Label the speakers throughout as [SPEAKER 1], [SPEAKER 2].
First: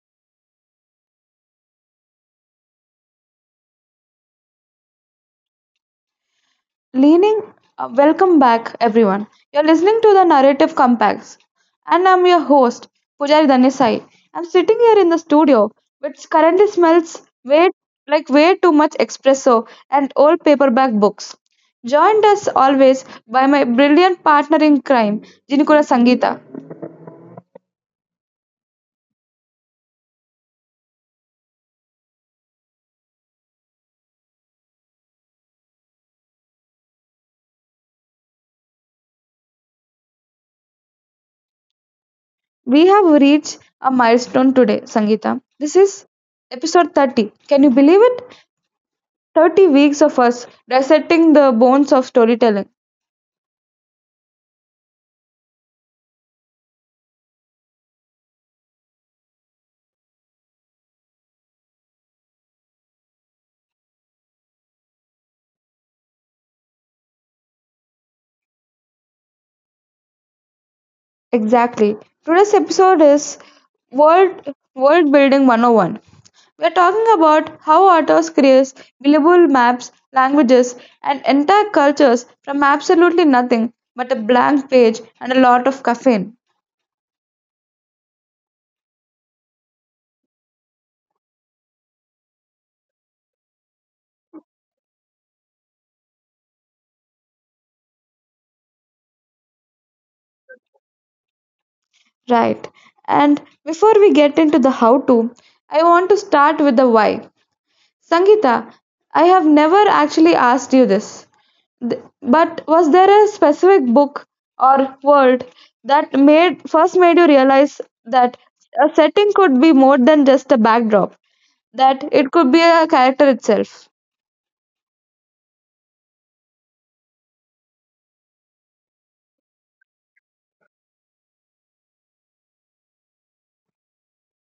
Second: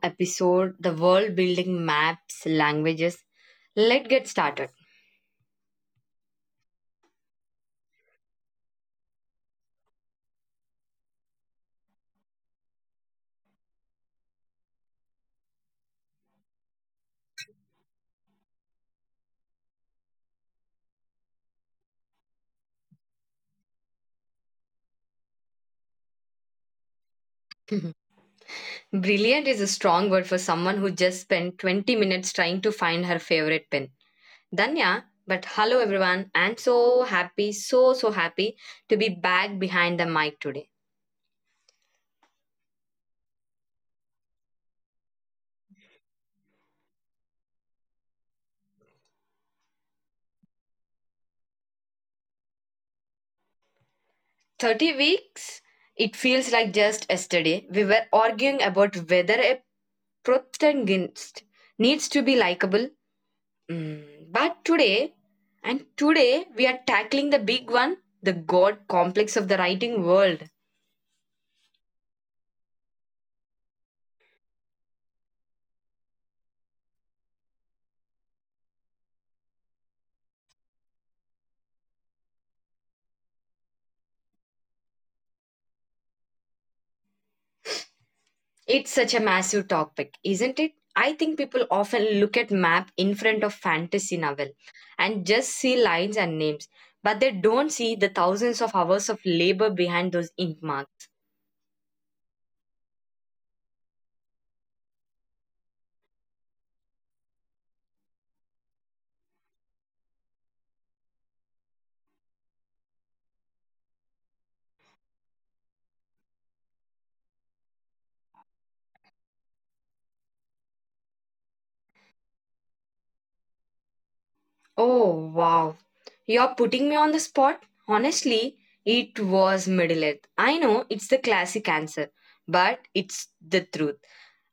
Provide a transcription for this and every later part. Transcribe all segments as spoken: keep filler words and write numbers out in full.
[SPEAKER 1] episode the world building maps, languages. Let's get started.
[SPEAKER 2] Leaning, uh, welcome back, everyone. You're listening to the Narrative Compacts, and I'm your host, Pujari Danisai. I'm sitting here in the studio, which currently smells way like way too much espresso and old paperback books. Joined as always by my brilliant partner in crime, Jinikura Sangita.
[SPEAKER 1] Brilliant is a strong word for someone who just spent twenty minutes trying to find her favorite pin. Danya, but hello, everyone, and so happy, so, so happy to be back behind the mic today.
[SPEAKER 2] We have reached a milestone today, Sangita. This is episode thirty. Can you believe it? thirty weeks of us dissecting the bones of storytelling.
[SPEAKER 1] thirty weeks, it feels like just yesterday. We were arguing about whether a protagonist needs to be likable. Mm, but today, and today we are tackling the big one, the God complex of the writing world.
[SPEAKER 2] Exactly. Today's episode is World World Building one oh one. We're talking about how authors create believable maps, languages, and entire cultures from absolutely nothing but a blank page and a lot of caffeine.
[SPEAKER 1] It's such a massive topic, isn't it? I think people often look at map in front of fantasy novel and just see lines and names, but they don't see the thousands of hours of labor behind those ink marks.
[SPEAKER 2] Right. And before we get into the how to, I want to start with the why. Sangeeta, I have never actually asked you this. Th- But was there a specific book or world that made first made you realize that a setting could be more than just a backdrop, that it could be a character itself?
[SPEAKER 1] Oh wow. You're putting me on the spot. Honestly, it was Middle Earth. I know it's the classic answer, but it's the truth.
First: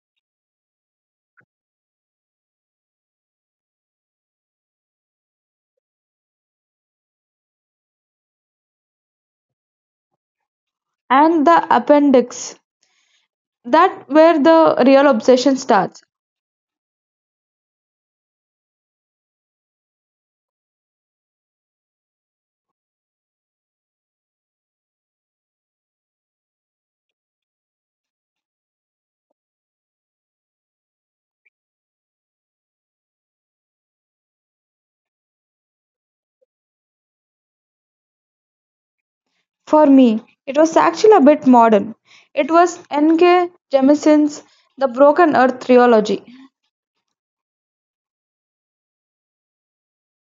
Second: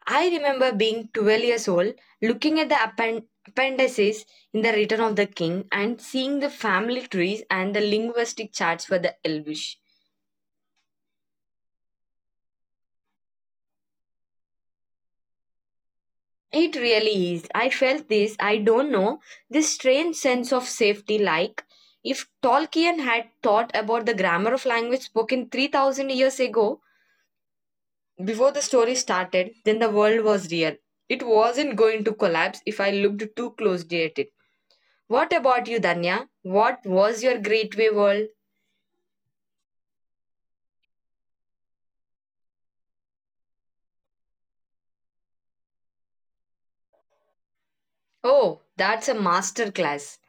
[SPEAKER 1] I remember being twelve years old, looking at the append- appendices in The Return of the King and seeing the family trees and the linguistic charts for the Elvish.
[SPEAKER 2] And the appendix, that where the real obsession starts.
[SPEAKER 1] It really is. I felt this, I don't know, this strange sense of safety, like if Tolkien had thought about the grammar of language spoken three thousand years ago before the story started, then the world was real. It wasn't going to collapse if I looked too closely at it. What about you, Danya? What was your great way world?
[SPEAKER 2] For me, it was actually a bit modern. It was N K. Jemison's The Broken Earth Trilogy.
[SPEAKER 1] Oh, that's a master class.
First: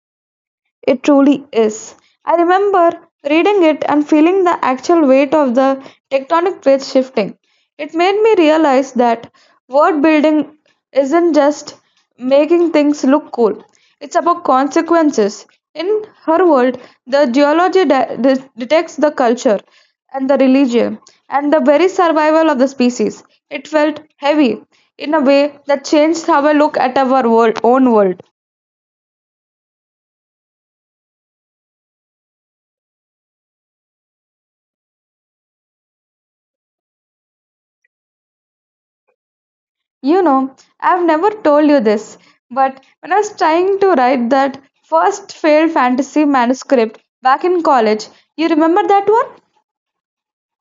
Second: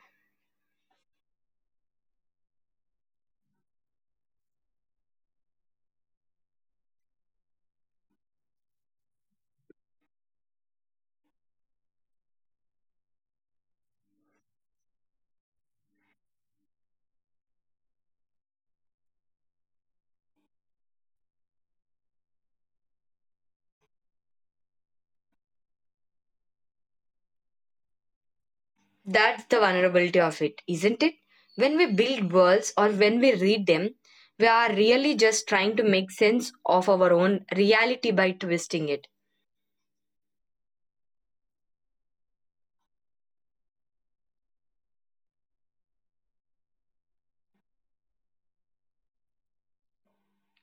[SPEAKER 2] It truly is. I remember reading it and feeling the actual weight of the tectonic plates shifting. It made me realize that word building isn't just making things look cool, it's about consequences. In her world, the geology de- de- detects the culture and the religion and the very survival of the species. It felt heavy in a way that changed how I look at our world, own world.
[SPEAKER 1] That's the vulnerability of it, isn't it? When we build worlds or when we read them, we are really just trying to make sense of our own reality by twisting it.
[SPEAKER 2] You know, I've never told you this, but when I was trying to write that first failed fantasy manuscript back in college, you remember that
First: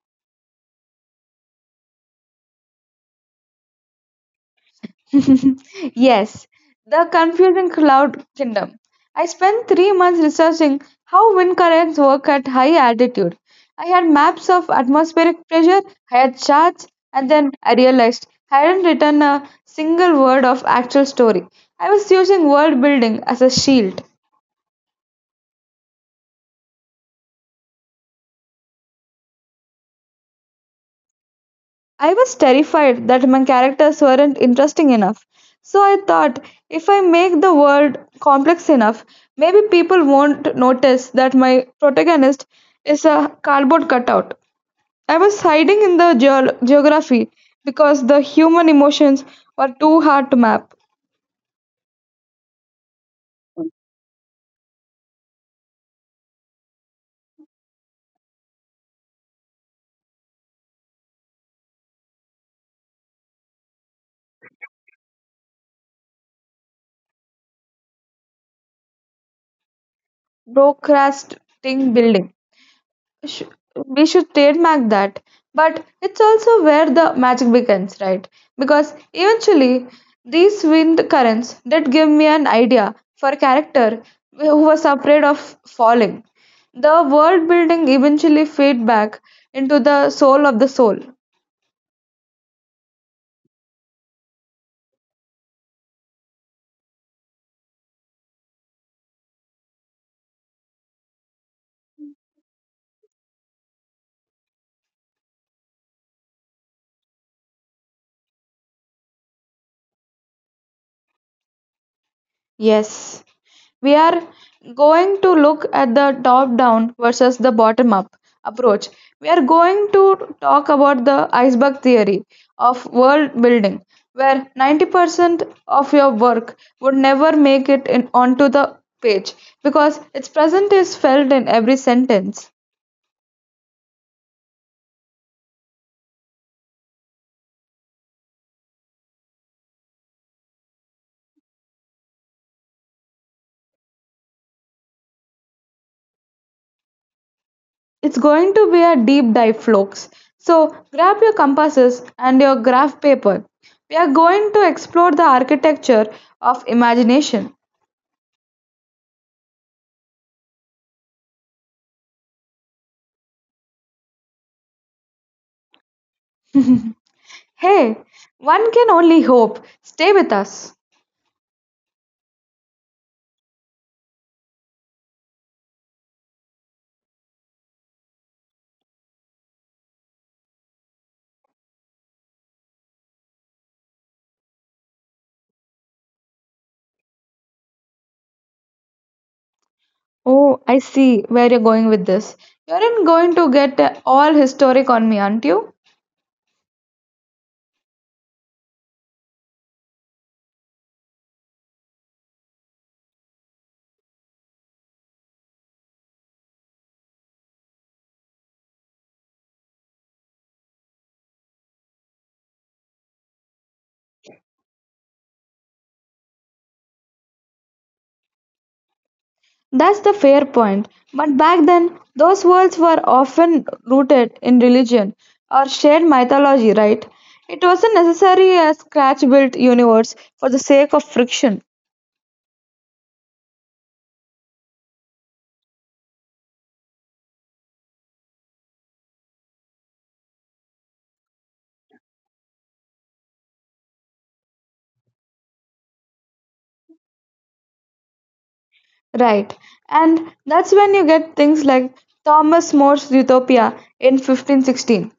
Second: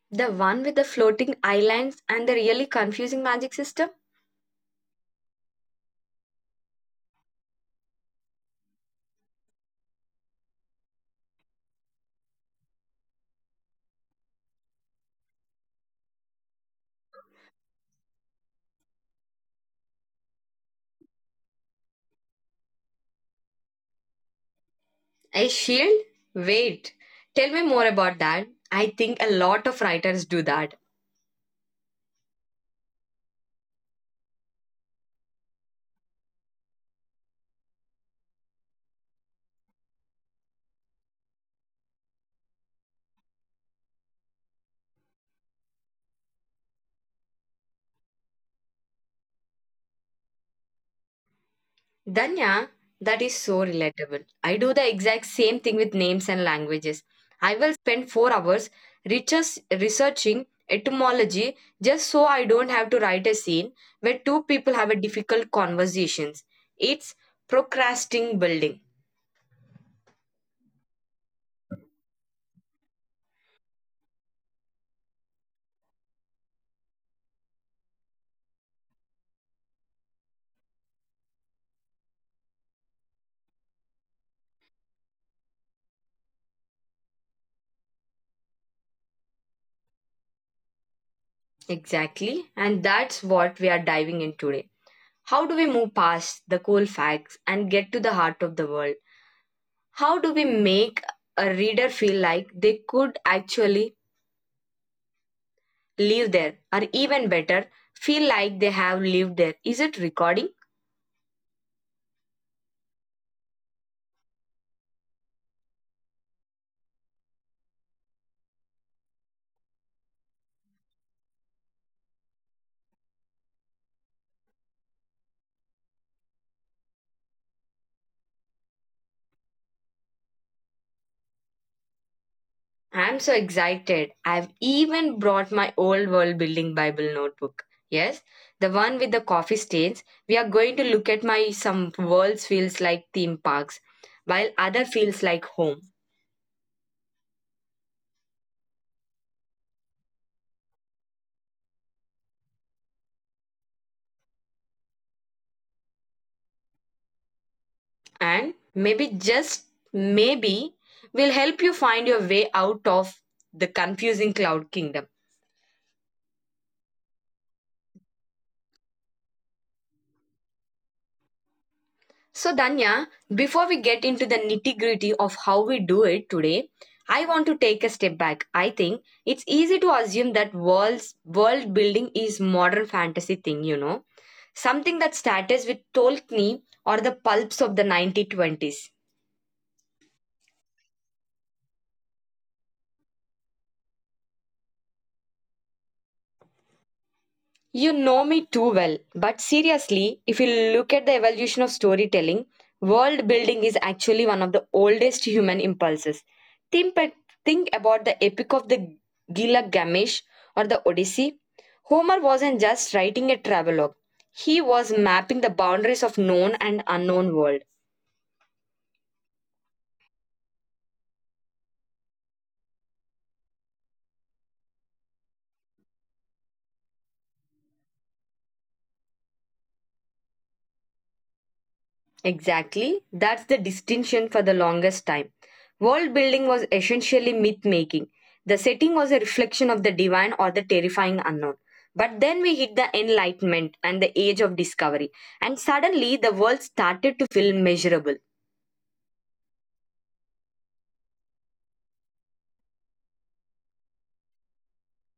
[SPEAKER 1] The one with the floating islands and the really confusing magic system?
[SPEAKER 2] one? Yes, The Confusing Cloud Kingdom. I spent three months researching how wind currents work at high altitude. I had maps of atmospheric pressure, I had charts, and then I realized I hadn't written a single word of actual story. I was using world building as a shield.
[SPEAKER 1] A shield? Wait, tell me more about that. I think a lot of writers do that.
[SPEAKER 2] I was terrified that my characters weren't interesting enough. So I thought, if I make the world complex enough, maybe people won't notice that my protagonist is a cardboard cutout. I was hiding in the geo- geography because the human emotions were too hard to map.
[SPEAKER 1] Danya, that is so relatable. I do the exact same thing with names and languages. I will spend four hours research, researching etymology just so I don't have to write a scene where two people have a difficult conversations. It's procrastinating building.
[SPEAKER 2] Broadcasting building. sh- we should trademark that, but it's also where the magic begins, right? Because eventually these wind currents did give me an idea for a character who was afraid of falling. The world building eventually fed back into the soul of the soul.
[SPEAKER 1] Exactly. And that's what we are diving in today. How do we move past the cold facts and get to the heart of the world? How do we make a reader feel like they could actually live there, or even better, feel like they have lived there. Is it recording?
[SPEAKER 2] Yes. We are going to look at the top down versus the bottom up approach. We are going to talk about the iceberg theory of world building, where ninety percent of your work would never make it in, onto the page, because its presence is felt in every sentence.
[SPEAKER 1] I'm so excited. I've even brought my old world building Bible notebook. Yes, the one with the coffee stains. We are going to look at my some worlds feels like theme parks, while other feels like home.
[SPEAKER 2] It's going to be a deep dive, folks. So grab your compasses and your graph paper. We are going to explore the architecture of imagination.
[SPEAKER 1] And maybe just maybe will help you find your way out of the confusing cloud kingdom.
[SPEAKER 2] Hey, one can only hope. Stay with us.
[SPEAKER 1] So, Danya, before we get into the nitty gritty of how we do it today, I want to take a step back. I think it's easy to assume that world's world building is modern fantasy thing, you know, something that started with Tolkien or the pulps of the nineteen twenties.
[SPEAKER 2] Oh, I see where you're going with this. You aren't going to get uh, all historic on me, aren't you?
[SPEAKER 1] You know me too well, but seriously, if you look at the evolution of storytelling, world building is actually one of the oldest human impulses. Think, pa- think about the epic of the Gilgamesh or the Odyssey. Homer wasn't just writing a travelogue, he was mapping the boundaries of known and unknown world.
[SPEAKER 2] That's the fair point. But back then, those worlds were often rooted in religion or shared mythology, right? It wasn't necessarily a scratch built universe for the sake of friction.
[SPEAKER 1] Exactly. That's the distinction for the longest time. World building was essentially myth making. The setting was a reflection of the divine or the terrifying unknown. But then we hit the Enlightenment and the age of discovery, and suddenly the world started to feel measurable.
[SPEAKER 2] Right. And that's when you get things like Thomas More's Utopia in fifteen sixteen.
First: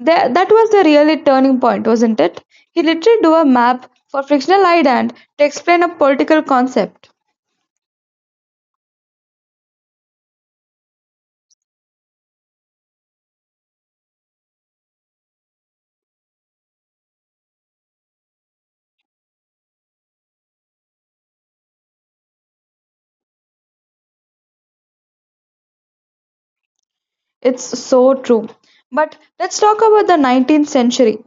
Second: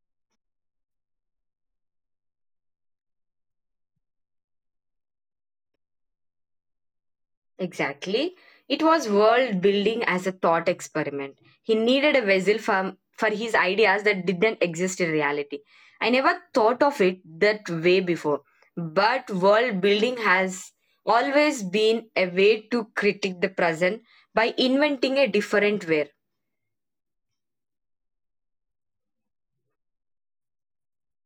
[SPEAKER 2] That, that was the really turning point, wasn't it? He literally drew a map for frictional island to explain a political concept.
[SPEAKER 1] Exactly. It was world building as a thought experiment. He needed a vessel for, for his ideas that didn't exist in reality. I never thought of it that way before. But world building has always been a way to critique the present by inventing a different way.
[SPEAKER 2] It's so true. But let's talk about the nineteenth century.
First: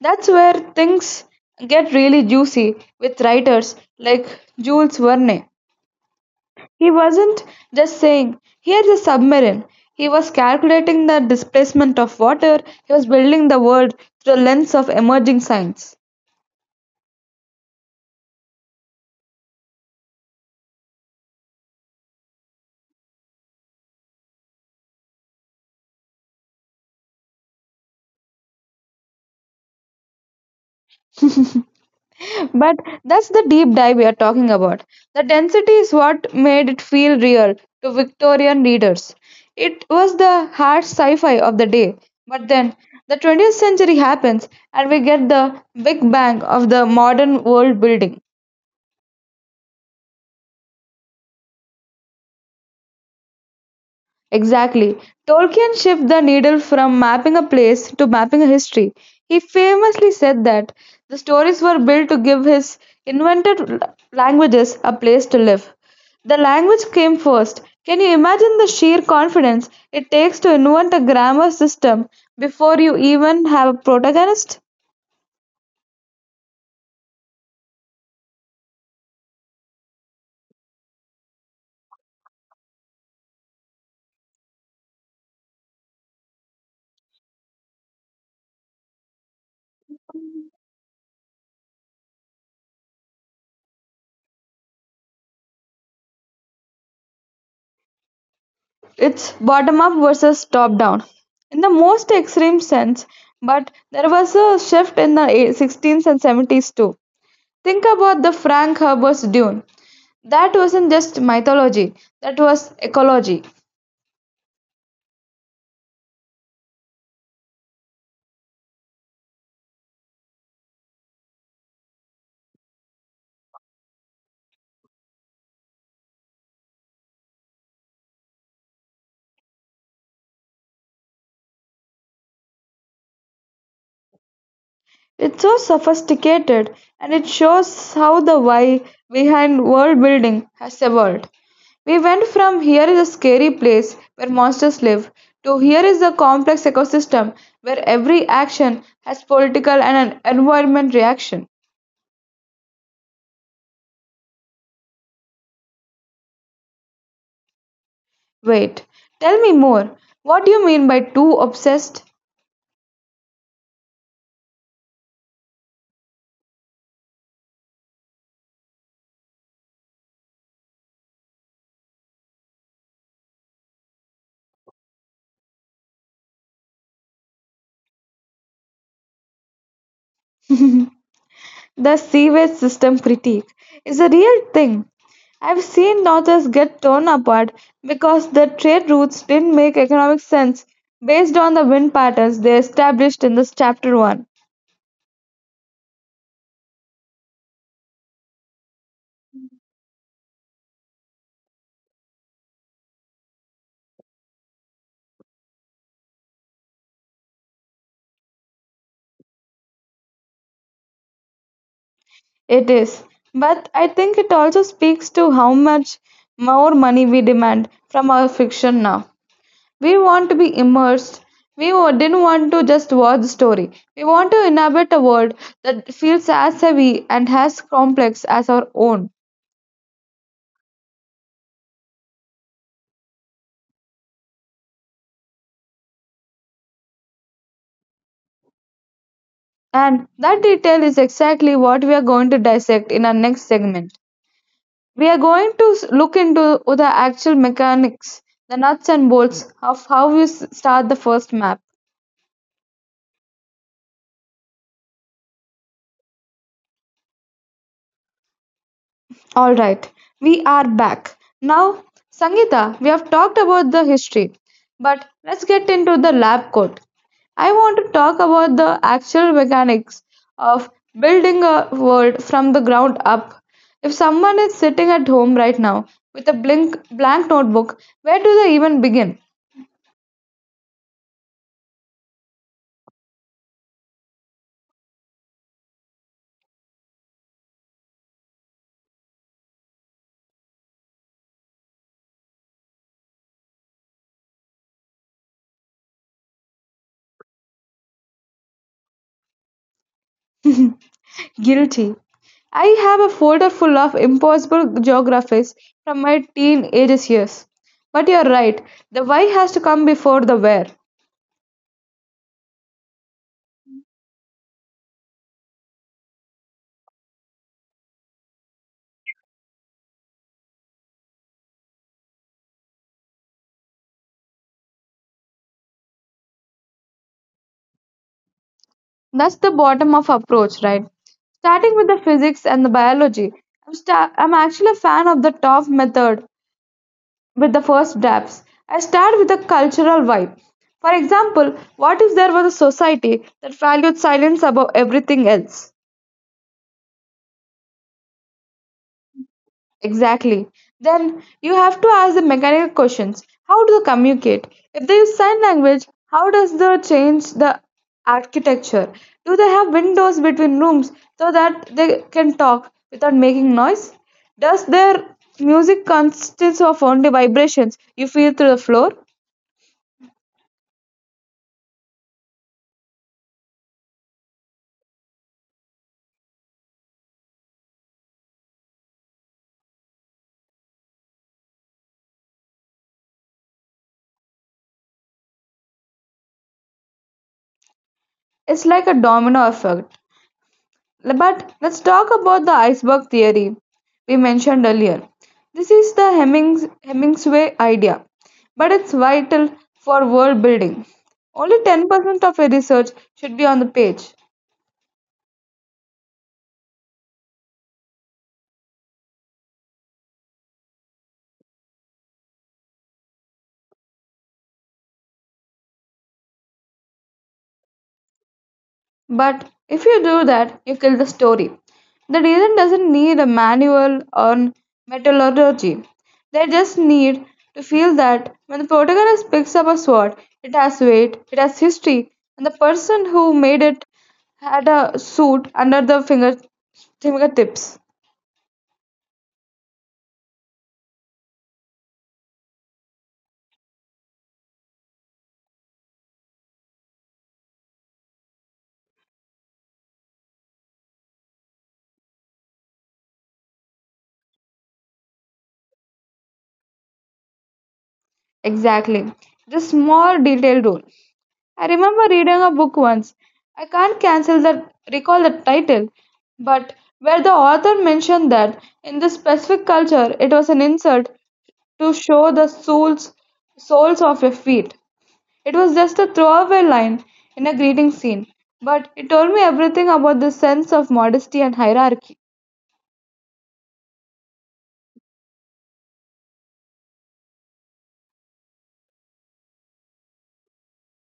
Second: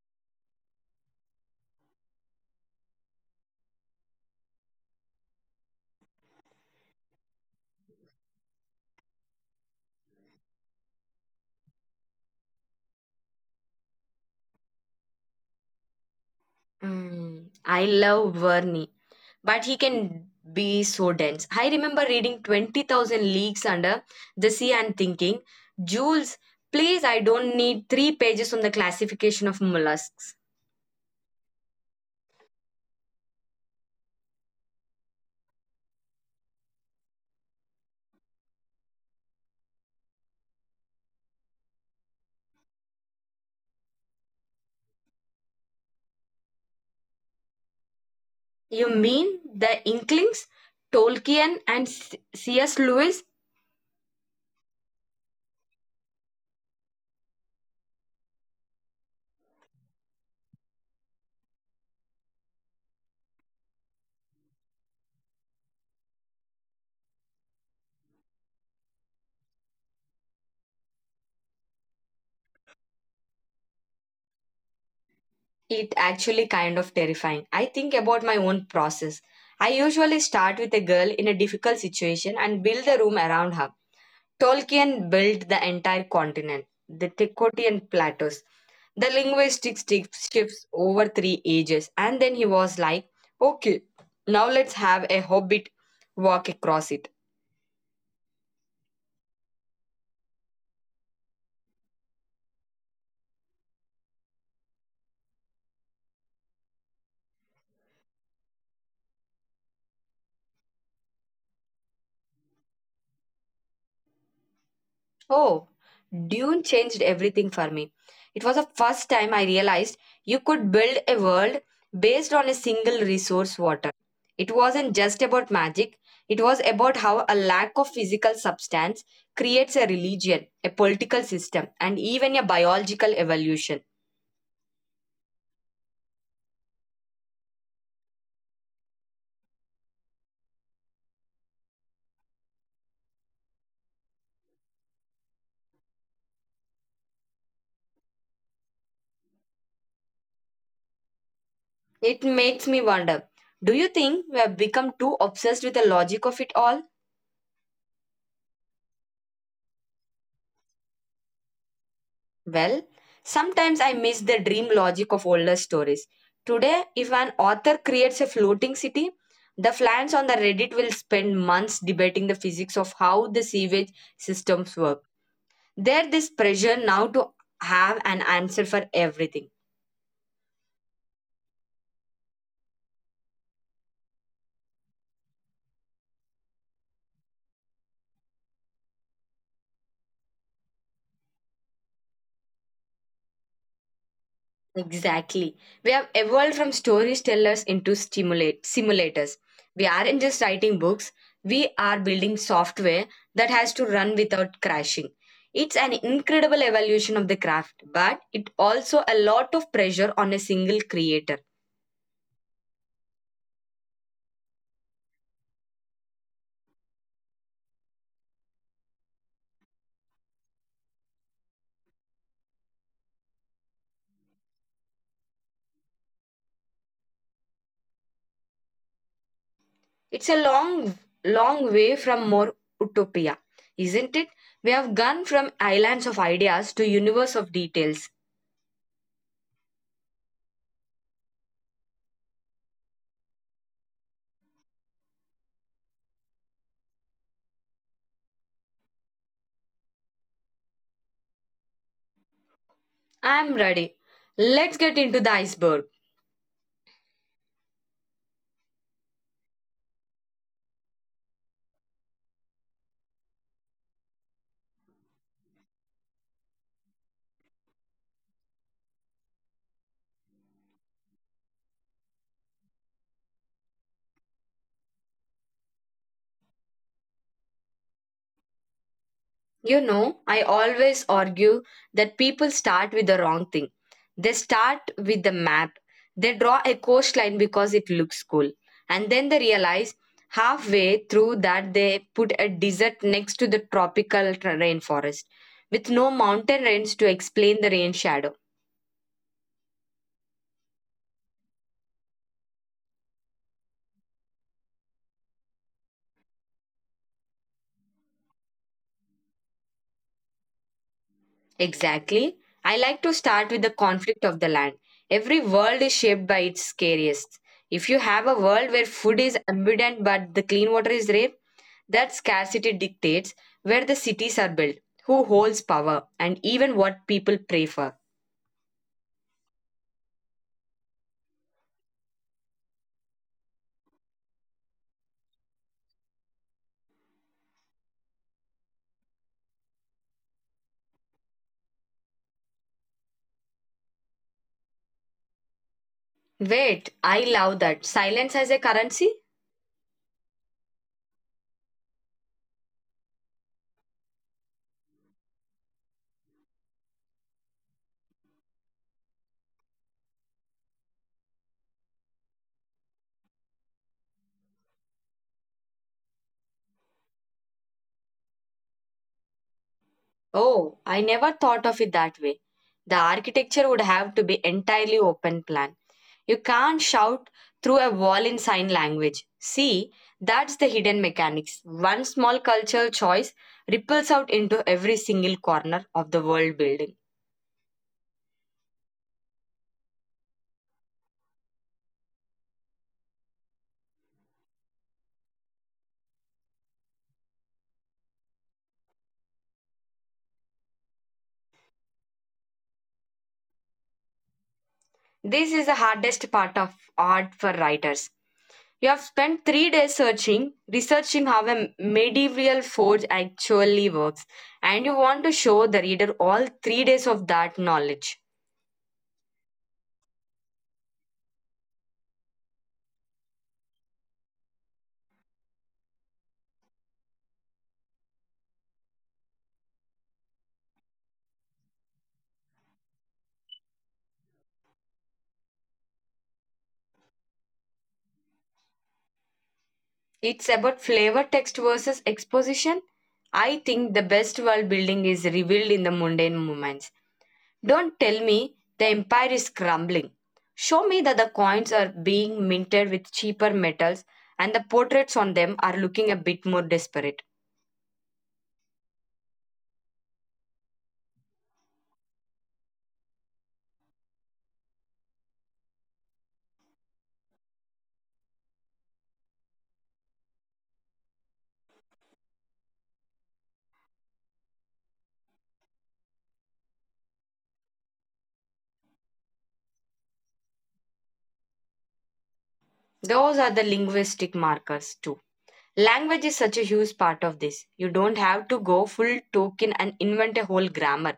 [SPEAKER 2] That's where things get really juicy with writers like Jules Verne. He wasn't just saying, here's a submarine. He was calculating the displacement of water. He was building the world through the lens of emerging science.
[SPEAKER 1] Mm, I love Verney, but he can be so dense. I remember reading twenty thousand Leagues Under the Sea and thinking, Jules, please, I don't need three pages on the classification of mollusks.
[SPEAKER 2] But that's the deep dive we are talking about. The density is what made it feel real to Victorian readers. It was the hard sci fi of the day. But then the twentieth century happens and we get the big bang of the modern world building.
[SPEAKER 1] You mean the Inklings, Tolkien, and C- C.S. Lewis?
[SPEAKER 2] Exactly. Tolkien shifted the needle from mapping a place to mapping a history. He famously said that the stories were built to give his invented l- languages a place to live. The language came first. Can you imagine the sheer confidence it takes to invent a grammar system before you even have a protagonist?
[SPEAKER 1] It actually kind of terrifying. I think about my own process. I usually start with a girl in a difficult situation and build the room around her. Tolkien built the entire continent, the Tikotian plateaus. The linguistic stick shifts over three ages, and then he was like, okay, now let's have a hobbit walk across it.
[SPEAKER 2] It's bottom up versus top down in the most extreme sense, but there was a shift in the eh, sixteenth and seventies too. Think about the Frank Herbert's dune. That wasn't just mythology, that was ecology.
[SPEAKER 1] Oh, Dune changed everything for me. It was the first time I realized you could build a world based on a single resource water. It wasn't just about magic, it was about how a lack of physical substance creates a religion, a political system, and even a biological evolution.
[SPEAKER 2] It's so sophisticated, and it shows how the why behind world building has evolved. We went from here is a scary place where monsters live to here is a complex ecosystem where every action has political and an environment reaction.
[SPEAKER 1] It makes me wonder, do you think we have become too obsessed with the logic of it all?
[SPEAKER 2] Wait, tell me more. What do you mean by too obsessed?
[SPEAKER 1] Well, sometimes I miss the dream logic of older stories. Today, if an author creates a floating city, the fans on the Reddit will spend months debating the physics of how the sewage systems work. There is pressure now to have an answer for everything.
[SPEAKER 2] The sewage system critique is a real thing. I've seen northers get torn apart because their trade routes didn't make economic sense based on the wind patterns they established in this chapter one.
[SPEAKER 1] Exactly. We have evolved from storytellers into stimulate simulators. We aren't just writing books, we are building software that has to run without crashing. It's an incredible evolution of the craft, but it also a lot of pressure on a single creator.
[SPEAKER 2] It is. But I think it also speaks to how much more money we demand from our fiction now. We want to be immersed. We wa- didn't want to just watch the story. We want to inhabit a world that feels as heavy and as complex as our own.
[SPEAKER 1] It's a long long way from more utopia, isn't it? We have gone from islands of ideas to universe of details.
[SPEAKER 2] And that detail is exactly what we are going to dissect in our next segment. We are going to s- look into the actual mechanics, the nuts and bolts of how you s- start the first map.
[SPEAKER 1] I'm ready. Let's get into the iceberg.
[SPEAKER 2] All right, we are back. Now, Sangeeta, we have talked about the history, but let's get into the lab coat. I want to talk about the actual mechanics of building a world from the ground up. If someone is sitting at home right now with a blink, blank notebook, where do they even begin?
[SPEAKER 1] You know, I always argue that people start with the wrong thing. They start with the map. They draw a coastline because it looks cool. And then they realize halfway through that they put a desert next to the tropical tra- rainforest with no mountain range to explain the rain shadow.
[SPEAKER 2] Guilty. I have a folder full of impossible geographies from my teenage years. But you're right, the why has to come before the where.
[SPEAKER 1] Exactly. I like to start with the conflict of the land. Every world is shaped by its scariest. If you have a world where food is abundant but the clean water is rare, that scarcity dictates where the cities are built, who holds power, and even what people pray for.
[SPEAKER 2] That's the bottom of approach, right? Starting with the physics and the biology. I'm, sta- I'm actually a fan of the top method with the first drafts. I start with the cultural vibe. For example, what if there was a society that valued silence above everything else?
[SPEAKER 1] Wait, I love that. Silence as a currency?
[SPEAKER 2] Exactly. Then you have to ask the mechanical questions. How do they communicate? If they use sign language, how does the change the architecture? Do they have windows between rooms so that they can talk without making noise? Does their music consist of only vibrations you feel through the floor?
[SPEAKER 1] Oh, I never thought of it that way. The architecture would have to be entirely open plan. You can't shout through a wall in sign language. See, that's the hidden mechanics. One small cultural choice ripples out into every single corner of the world building.
[SPEAKER 2] It's like a domino effect. Le- But let's talk about the iceberg theory we mentioned earlier. This is the Hemings- Hemingway idea, but it's vital for world building. Only ten percent of your research should be on the page.
[SPEAKER 1] This is the hardest part of art for writers. You have spent three days searching, researching how a medieval forge actually works, and you want to show the reader all three days of that knowledge.
[SPEAKER 2] But if you do that, you kill the story. The reason doesn't need a manual or methodology. They just need to feel that when the protagonist picks up a sword, it has weight, it has history, and the person who made it had a suit under the finger fingertips.
[SPEAKER 1] It's about flavor text versus exposition. I think the best world building is revealed in the mundane moments. Don't tell me the empire is crumbling. Show me that the coins are being minted with cheaper metals and the portraits on them are looking a bit more desperate.
[SPEAKER 2] Exactly. The small detailed rule. I remember reading a book once. I can't cancel the recall the title, but where the author mentioned that in this specific culture it was an insult to show the soles soles of your feet. It was just a throwaway line in a greeting scene, but it told me everything about the sense of modesty and hierarchy.
[SPEAKER 1] Those are the linguistic markers too. Language is such a huge part of this. You don't have to go full token and invent a whole grammar.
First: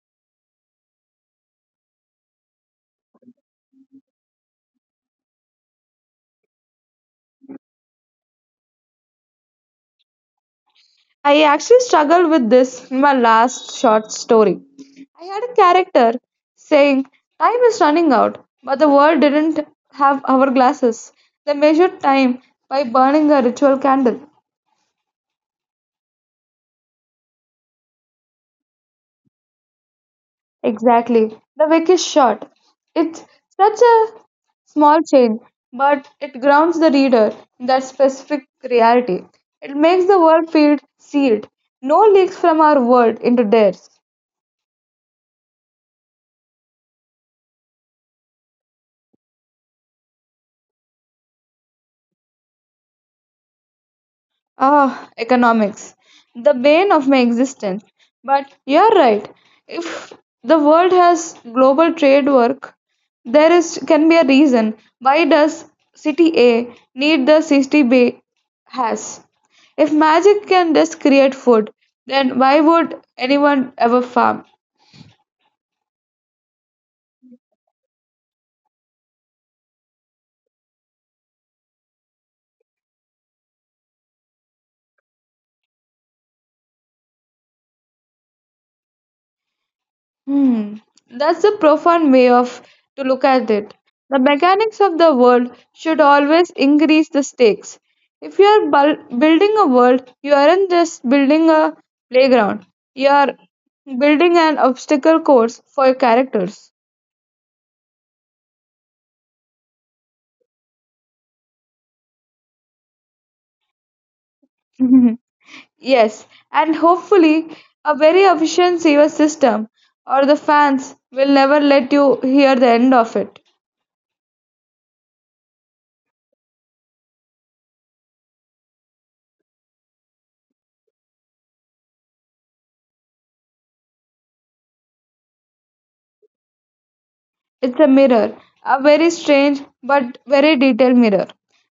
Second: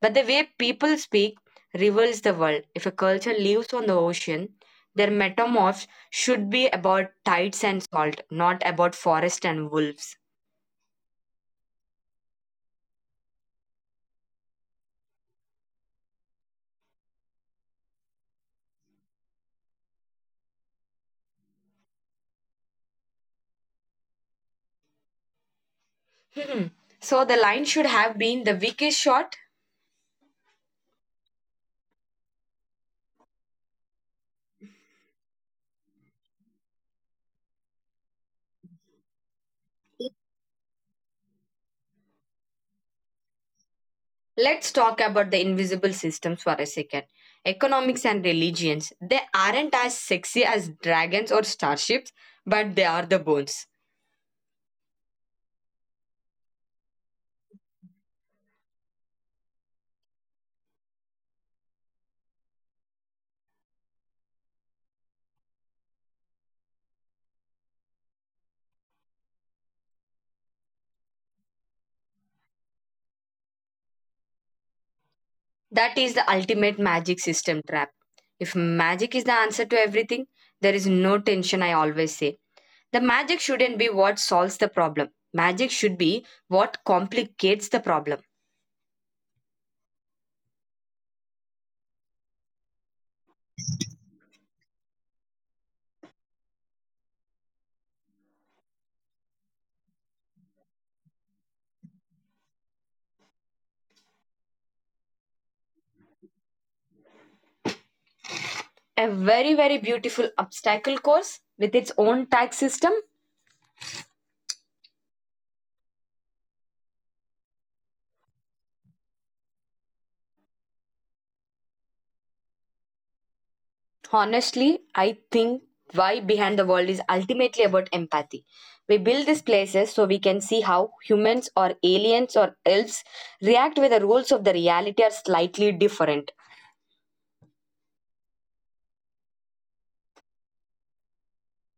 [SPEAKER 1] But the way people speak reveals the world. If a culture lives on the ocean, their metamorphs should be about tides and salt, not about forest and wolves.
[SPEAKER 2] I actually struggled with this in my last short story. I had a character saying, "Time is running out," but the world didn't have hourglasses. They measured time by burning a ritual candle.
[SPEAKER 1] Hmm, so the line should have been the weakest shot.
[SPEAKER 2] Exactly. The wick is short. It's such a small change, but it grounds the reader in that specific reality. It makes the world feel sealed. No leaks from our world into theirs.
[SPEAKER 1] Let's talk about the invisible systems for a second. Economics and religions. They aren't as sexy as dragons or starships, but they are the bones.
[SPEAKER 2] Ah, economics, the bane of my existence. But you're right. If the world has global trade work, there is can be a reason why does city A need the city B has. If magic can just create food, then why would anyone ever farm?
[SPEAKER 1] That is the ultimate magic system trap. If magic is the answer to everything, there is no tension, I always say. The magic shouldn't be what solves the problem. Magic should be what complicates the problem.
[SPEAKER 2] Hmm, that's a profound way of to look at it. The mechanics of the world should always increase the stakes. If you are bul- building a world, you aren't just building a playground. You are building an obstacle course for your characters.
[SPEAKER 1] A very, very beautiful obstacle course with its own tag system.
[SPEAKER 2] Yes, and hopefully a very efficient sewer system, or the fans will never let you hear the end of it.
[SPEAKER 1] Honestly, I think why Behind the World is ultimately about empathy. We build these places so we can see how humans or aliens or elves react when the rules of the reality are slightly different.
[SPEAKER 2] It's a mirror, a very strange but very detailed mirror.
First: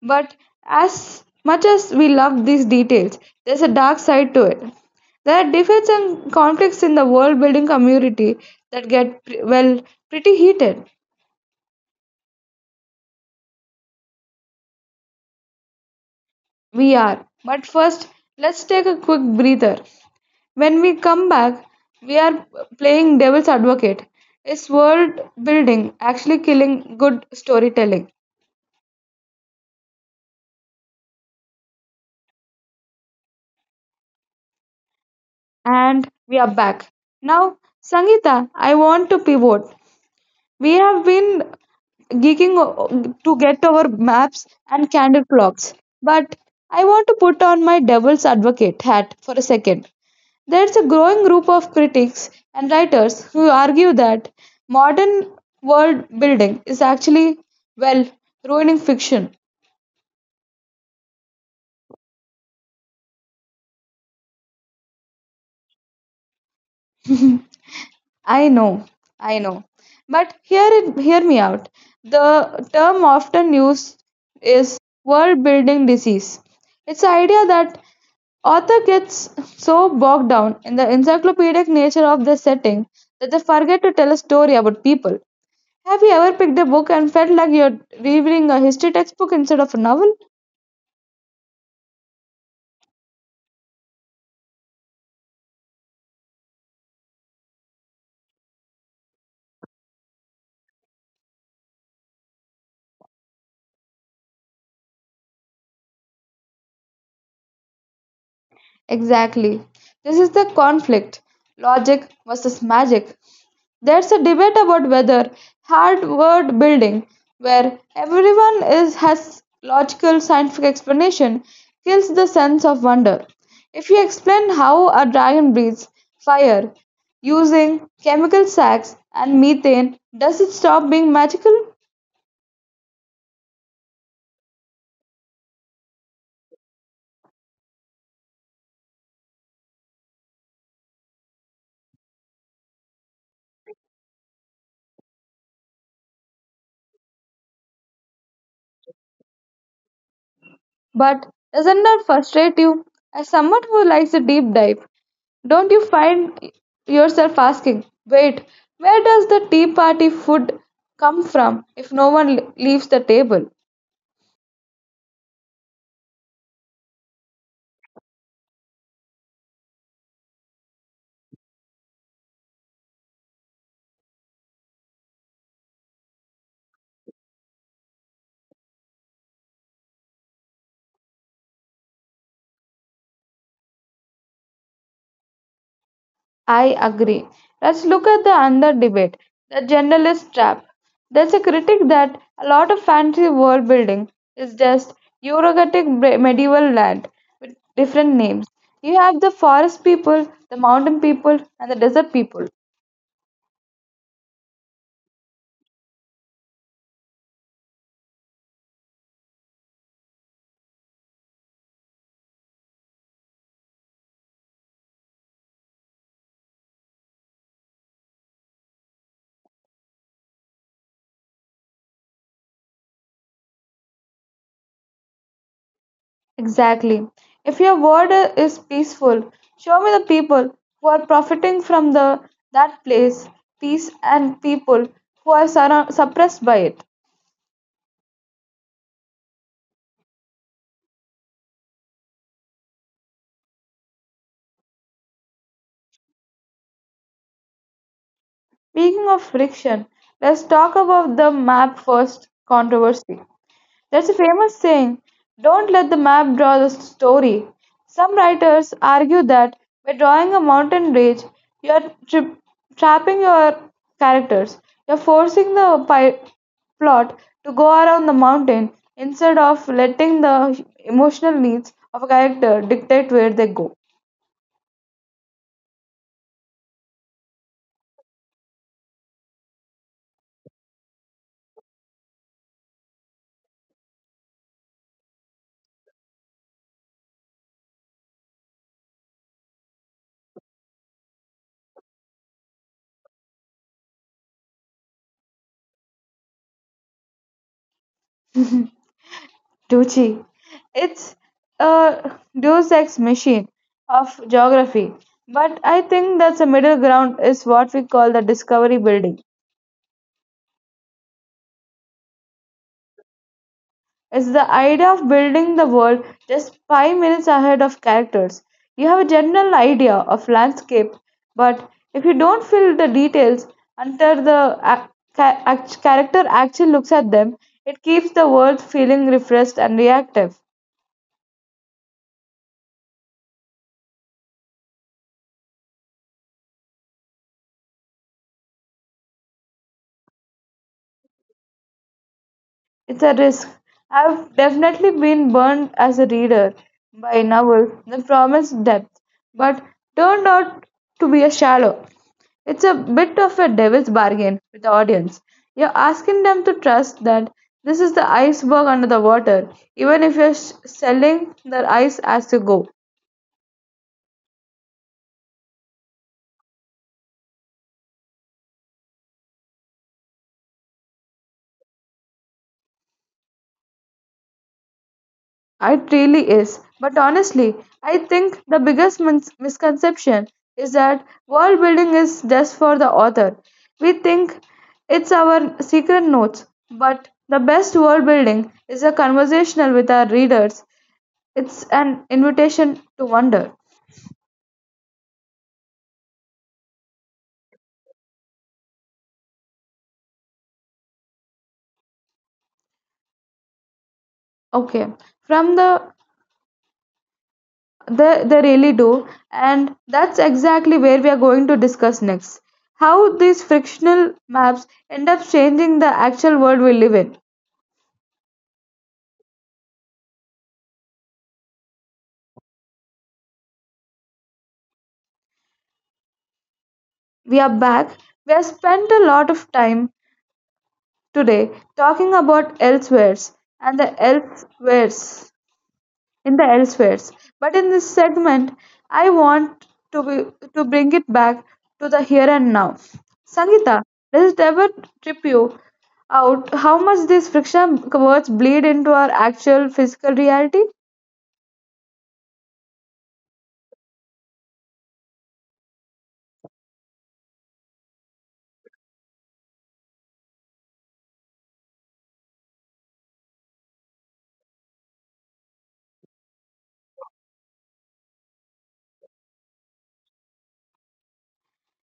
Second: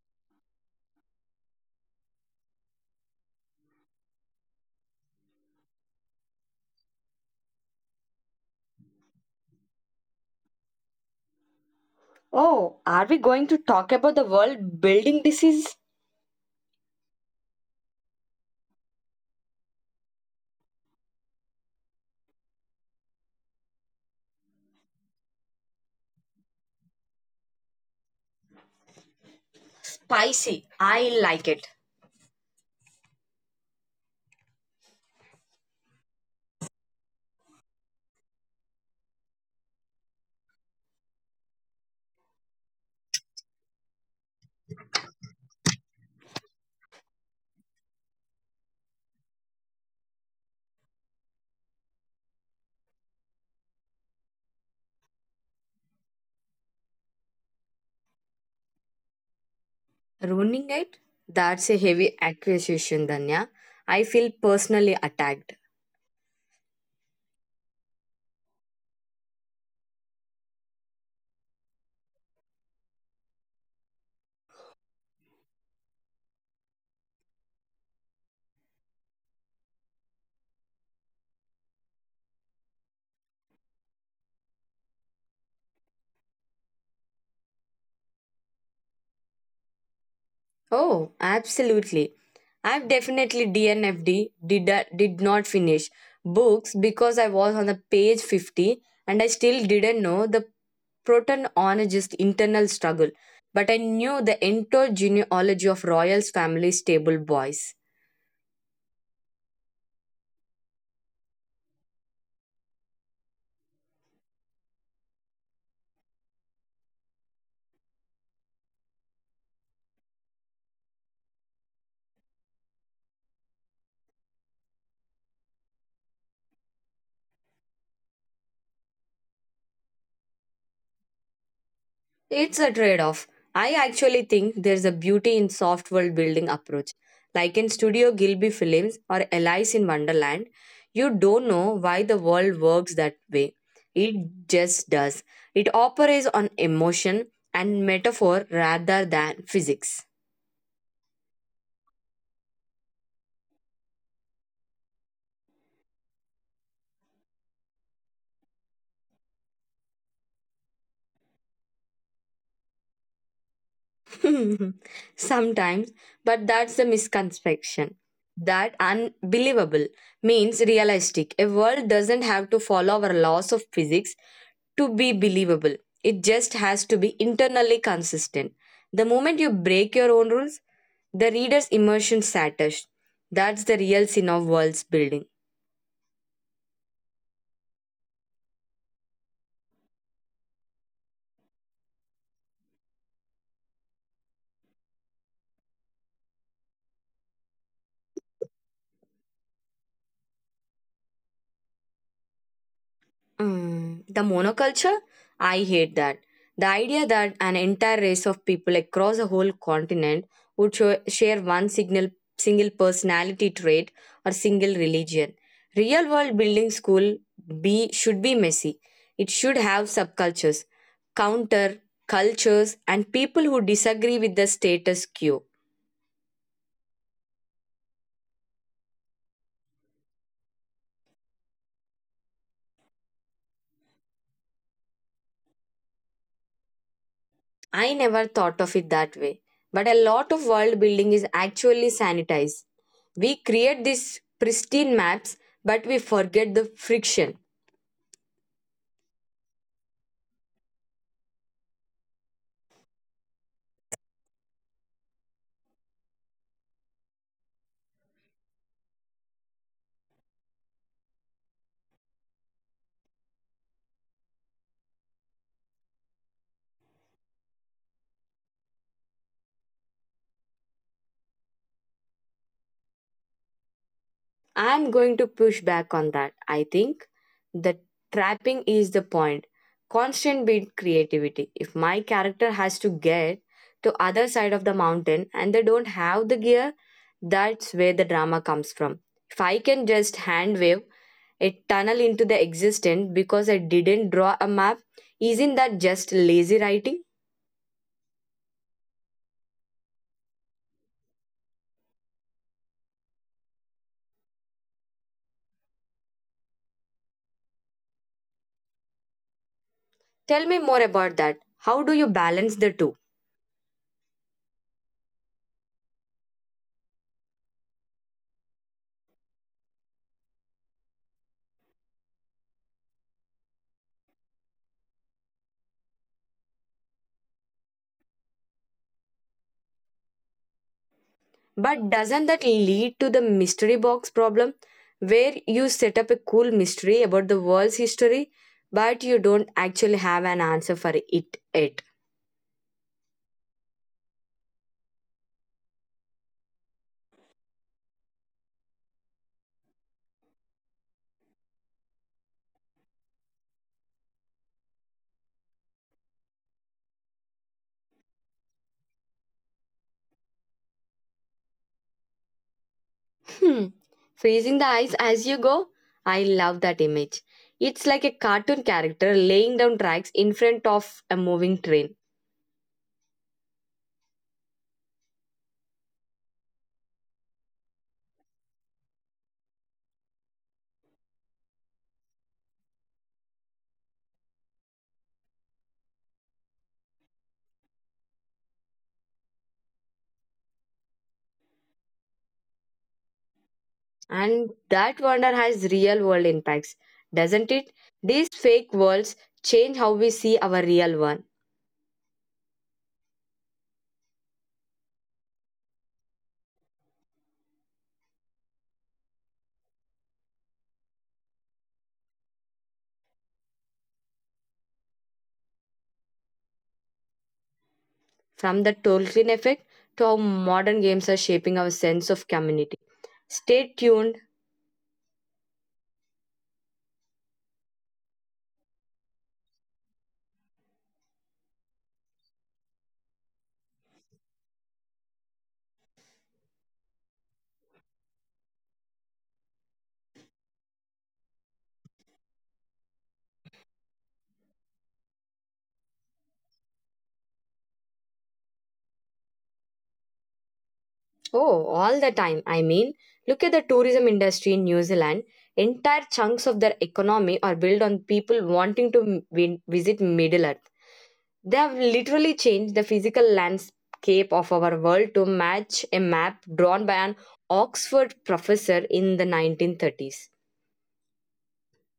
[SPEAKER 2] But as much as we love these details, there's a dark side to it. There are debates and conflicts in the world building community that get, pre- well, pretty heated.
[SPEAKER 1] Oh, are we going to talk about the world building? This is
[SPEAKER 2] We are. But first, let's take a quick breather. When we come back, we are playing devil's advocate. Is world building actually killing good storytelling?
[SPEAKER 1] spicy. I like it.
[SPEAKER 2] And we are back. Now, Sangeeta, I want to pivot. We have been geeking o- to get over maps and candle clocks, but I want to put on my devil's advocate hat for a second. There's a growing group of critics and writers who argue that modern world building is actually, well, ruining fiction.
[SPEAKER 1] Ruining it? That's a heavy accusation, Danya. I feel personally attacked.
[SPEAKER 2] I know, I know. But hear it, hear me out. The term often used is world building disease. It's the idea that author gets so bogged down in the encyclopedic nature of the setting that they forget to tell a story about people. Have you ever picked a book and felt like you're reading a history textbook instead of a novel?
[SPEAKER 1] Oh, absolutely. I've definitely D N F D, did, did not finish books because I was on the page fifty and I still didn't know the protonologist internal struggle, but I knew the endogenealogy of royals family's stable boys.
[SPEAKER 2] Exactly. This is the conflict logic versus magic. There's a debate about whether hard-word building, where everyone is, has logical scientific explanation, kills the sense of wonder. If you explain how a dragon breathes fire using chemical sacks and methane, does it stop being magical?
[SPEAKER 1] It's a trade off. I actually think there's a beauty in soft world building approach. Like in Studio Gilby Films or Alice in Wonderland, you don't know why the world works that way. It just does. It operates on emotion and metaphor rather than physics.
[SPEAKER 2] But doesn't that frustrate you? As someone who likes a deep dive, don't you find yourself asking, wait, where does the tea party food come from if no one le- leaves the table?
[SPEAKER 1] Sometimes, but that's the misconception. That unbelievable means realistic. A world doesn't have to follow our laws of physics to be believable. It just has to be internally consistent. The moment you break your own rules, the reader's immersion shatters. That's the real sin of world's building.
[SPEAKER 2] I agree. Let's look at the another debate, the generalist trap. There's a critic that a lot of fancy world building is just Eurogatic bre- medieval land with different names. You have the forest people, the mountain people, and the desert people.
[SPEAKER 1] Mm, the monoculture? I hate that. The idea that an entire race of people across a whole continent would sho- share one signal, single personality trait or single religion. Real world building school be, should be messy. It should have subcultures, counter cultures, and people who disagree with the status quo.
[SPEAKER 2] Exactly. If your word i- is peaceful, show me the people who are profiting from the that place, peace, and people who are surra- suppressed by it.
[SPEAKER 1] I never thought of it that way. But a lot of world building is actually sanitized. We create these pristine maps, but we forget the friction.
[SPEAKER 2] Speaking of friction, let's talk about the map first controversy. That's a famous saying, don't let the map draw the story. Some writers argue that by drawing a mountain range, you are tri- trapping your characters. You're forcing the pi- plot to go around the mountain instead of letting the emotional needs of a character dictate where they go.
[SPEAKER 1] I'm going to push back on that. I think the trapping is the point. Constant beat creativity. If my character has to get to other side of the mountain and they don't have the gear, that's where the drama comes from. If I can just hand wave a tunnel into the existence because I didn't draw a map, isn't that just lazy writing?
[SPEAKER 2] Tucci. It's a deus ex machine of geography. But I think that's a middle ground is what we call the discovery building.
[SPEAKER 1] Tell me more about that. How do you balance the two?
[SPEAKER 2] It's the idea of building the world just five minutes ahead of characters. You have a general idea of landscape, but if you don't fill the details until the ac- ca- act- character actually looks at them, it keeps the world feeling refreshed and reactive.
[SPEAKER 1] But doesn't that lead to the mystery box problem, where you set up a cool mystery about the world's history, but you don't actually have an answer for it yet?
[SPEAKER 2] It's a risk. I've definitely been burned as a reader by a novel that promised depth, but turned out to be a shallow. It's a bit of a devil's bargain with the audience. You're asking them to trust that this is the iceberg under the water, even if you're sh- selling their eyes as you go.
[SPEAKER 1] Hmm. Freezing the ice as you go? I love that image. It's like a cartoon character laying down tracks in front of a moving train.
[SPEAKER 2] It really is. But honestly, I think the biggest min- misconception is that world building is just for the author. We think it's our secret notes, but the best world building is a conversational with our readers. It's an invitation to wonder.
[SPEAKER 1] And that wonder has real world impacts, doesn't it? These fake worlds change how we see our real one.
[SPEAKER 2] Okay, from the the they really do, and that's exactly where we are going to discuss next. How these frictional maps end up changing the actual world we live in.
[SPEAKER 1] From the Tolkien effect to how modern games are shaping our sense of community. Stay tuned.
[SPEAKER 2] We are back. We have spent a lot of time today talking about elsewheres and the elsewheres in the elsewheres. But in this segment, I want to be, to bring it back to the here and now. Sangeeta, does it ever trip you out how much these friction words bleed into our actual physical reality?
[SPEAKER 1] Oh, all the time. I mean, look at the tourism industry in New Zealand. Entire chunks of their economy are built on people wanting to m- vi- visit Middle Earth. They have literally changed the physical landscape of our world to match a map drawn by an Oxford professor in the nineteen thirties.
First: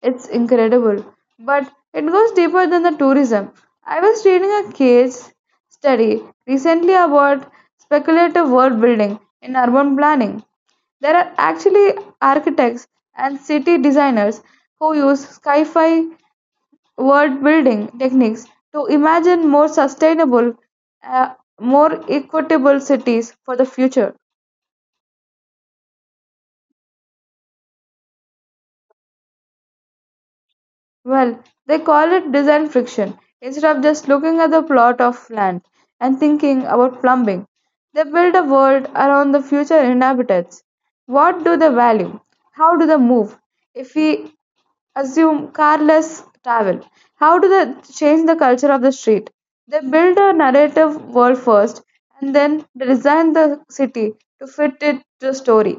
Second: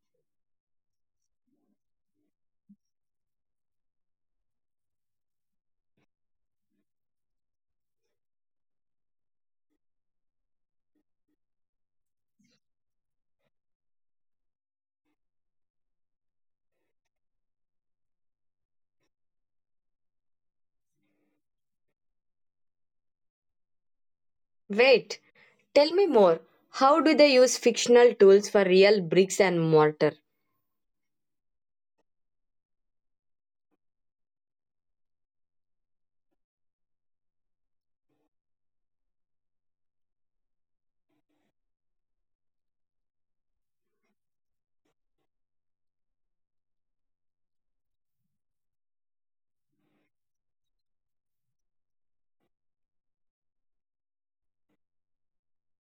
[SPEAKER 2] It's incredible, but it goes deeper than the tourism. I was reading a case study recently about speculative world building in urban planning. There are actually architects and city designers who use sci fi world building techniques to imagine more sustainable, uh, more equitable cities for the future.
[SPEAKER 1] Wait, tell me more. How do they use fictional tools for real bricks and mortar?
[SPEAKER 2] Well, they call it design friction. Instead of just looking at the plot of land and thinking about plumbing, they build a world around the future inhabitants. What do they value? How do they move? If we assume carless travel, how do they change the culture of the street? They build a narrative world first and then they design the city to fit it to the story.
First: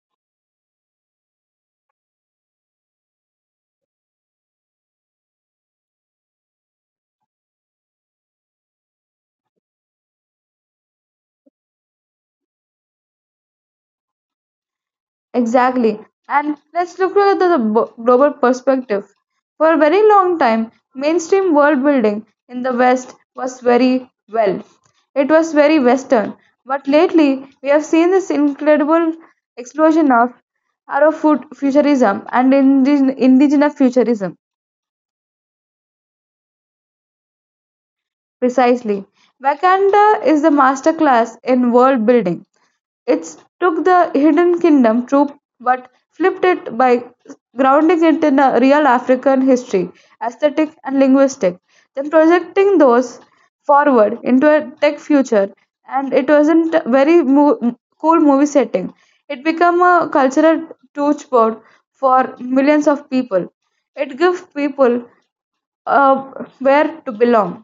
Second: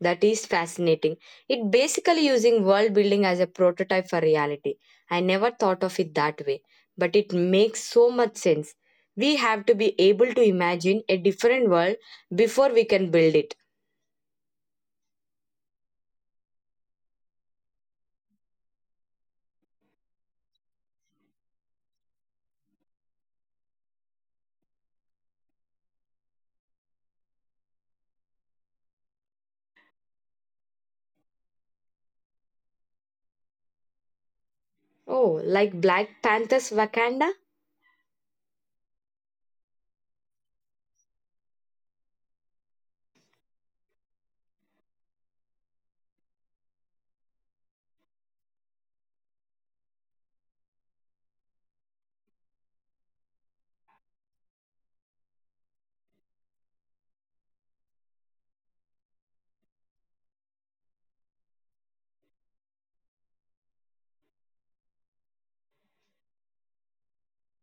[SPEAKER 1] That is fascinating. It basically using world building as a prototype for reality. I never thought of it that way, but it makes so much sense. We have to be able to imagine a different world before we can build it.
[SPEAKER 2] Exactly. And let's look at the the bo- global perspective. For a very long time, mainstream world building in the West was very well. It was very Western. But lately, we have seen this incredible explosion of Afro fut- futurism and indi- indigenous futurism.
[SPEAKER 1] Oh, like Black Panther's Wakanda?
[SPEAKER 2] Precisely. Wakanda is the masterclass in world building. It took the Hidden Kingdom trope but flipped it by grounding it in a real African history, aesthetic, and linguistic, then projecting those forward into a tech future. And it wasn't a very mo- cool movie setting. It became a cultural touchboard for millions of people. It gives people uh, where to belong.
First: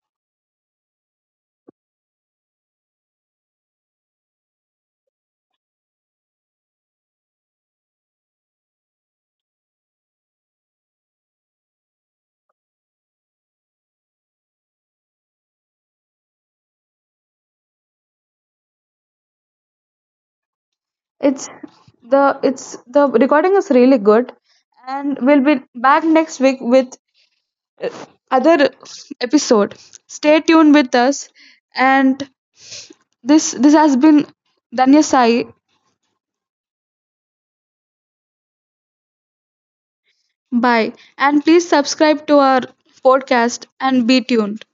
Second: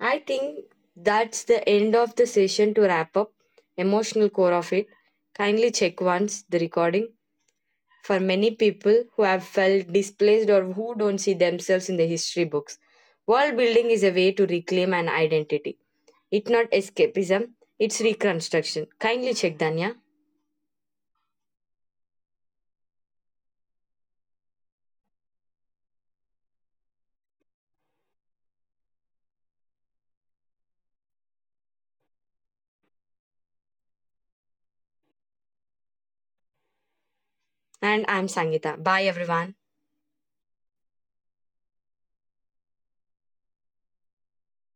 [SPEAKER 1] I think that's the end of the session to wrap up emotional core of it. Kindly check once the recording. For many people who have felt displaced or who don't see themselves in the history books. World building is a way to reclaim an identity. It's not escapism, it's reconstruction. Kindly check, Danya.
[SPEAKER 2] It's the it's the recording is really good, and we'll be back next week with uh, other episode. Stay tuned with us, and this this has been Danya Sai.
[SPEAKER 1] And I'm Sangita. Bye, everyone.
[SPEAKER 2] Bye, and please subscribe to our podcast and be tuned.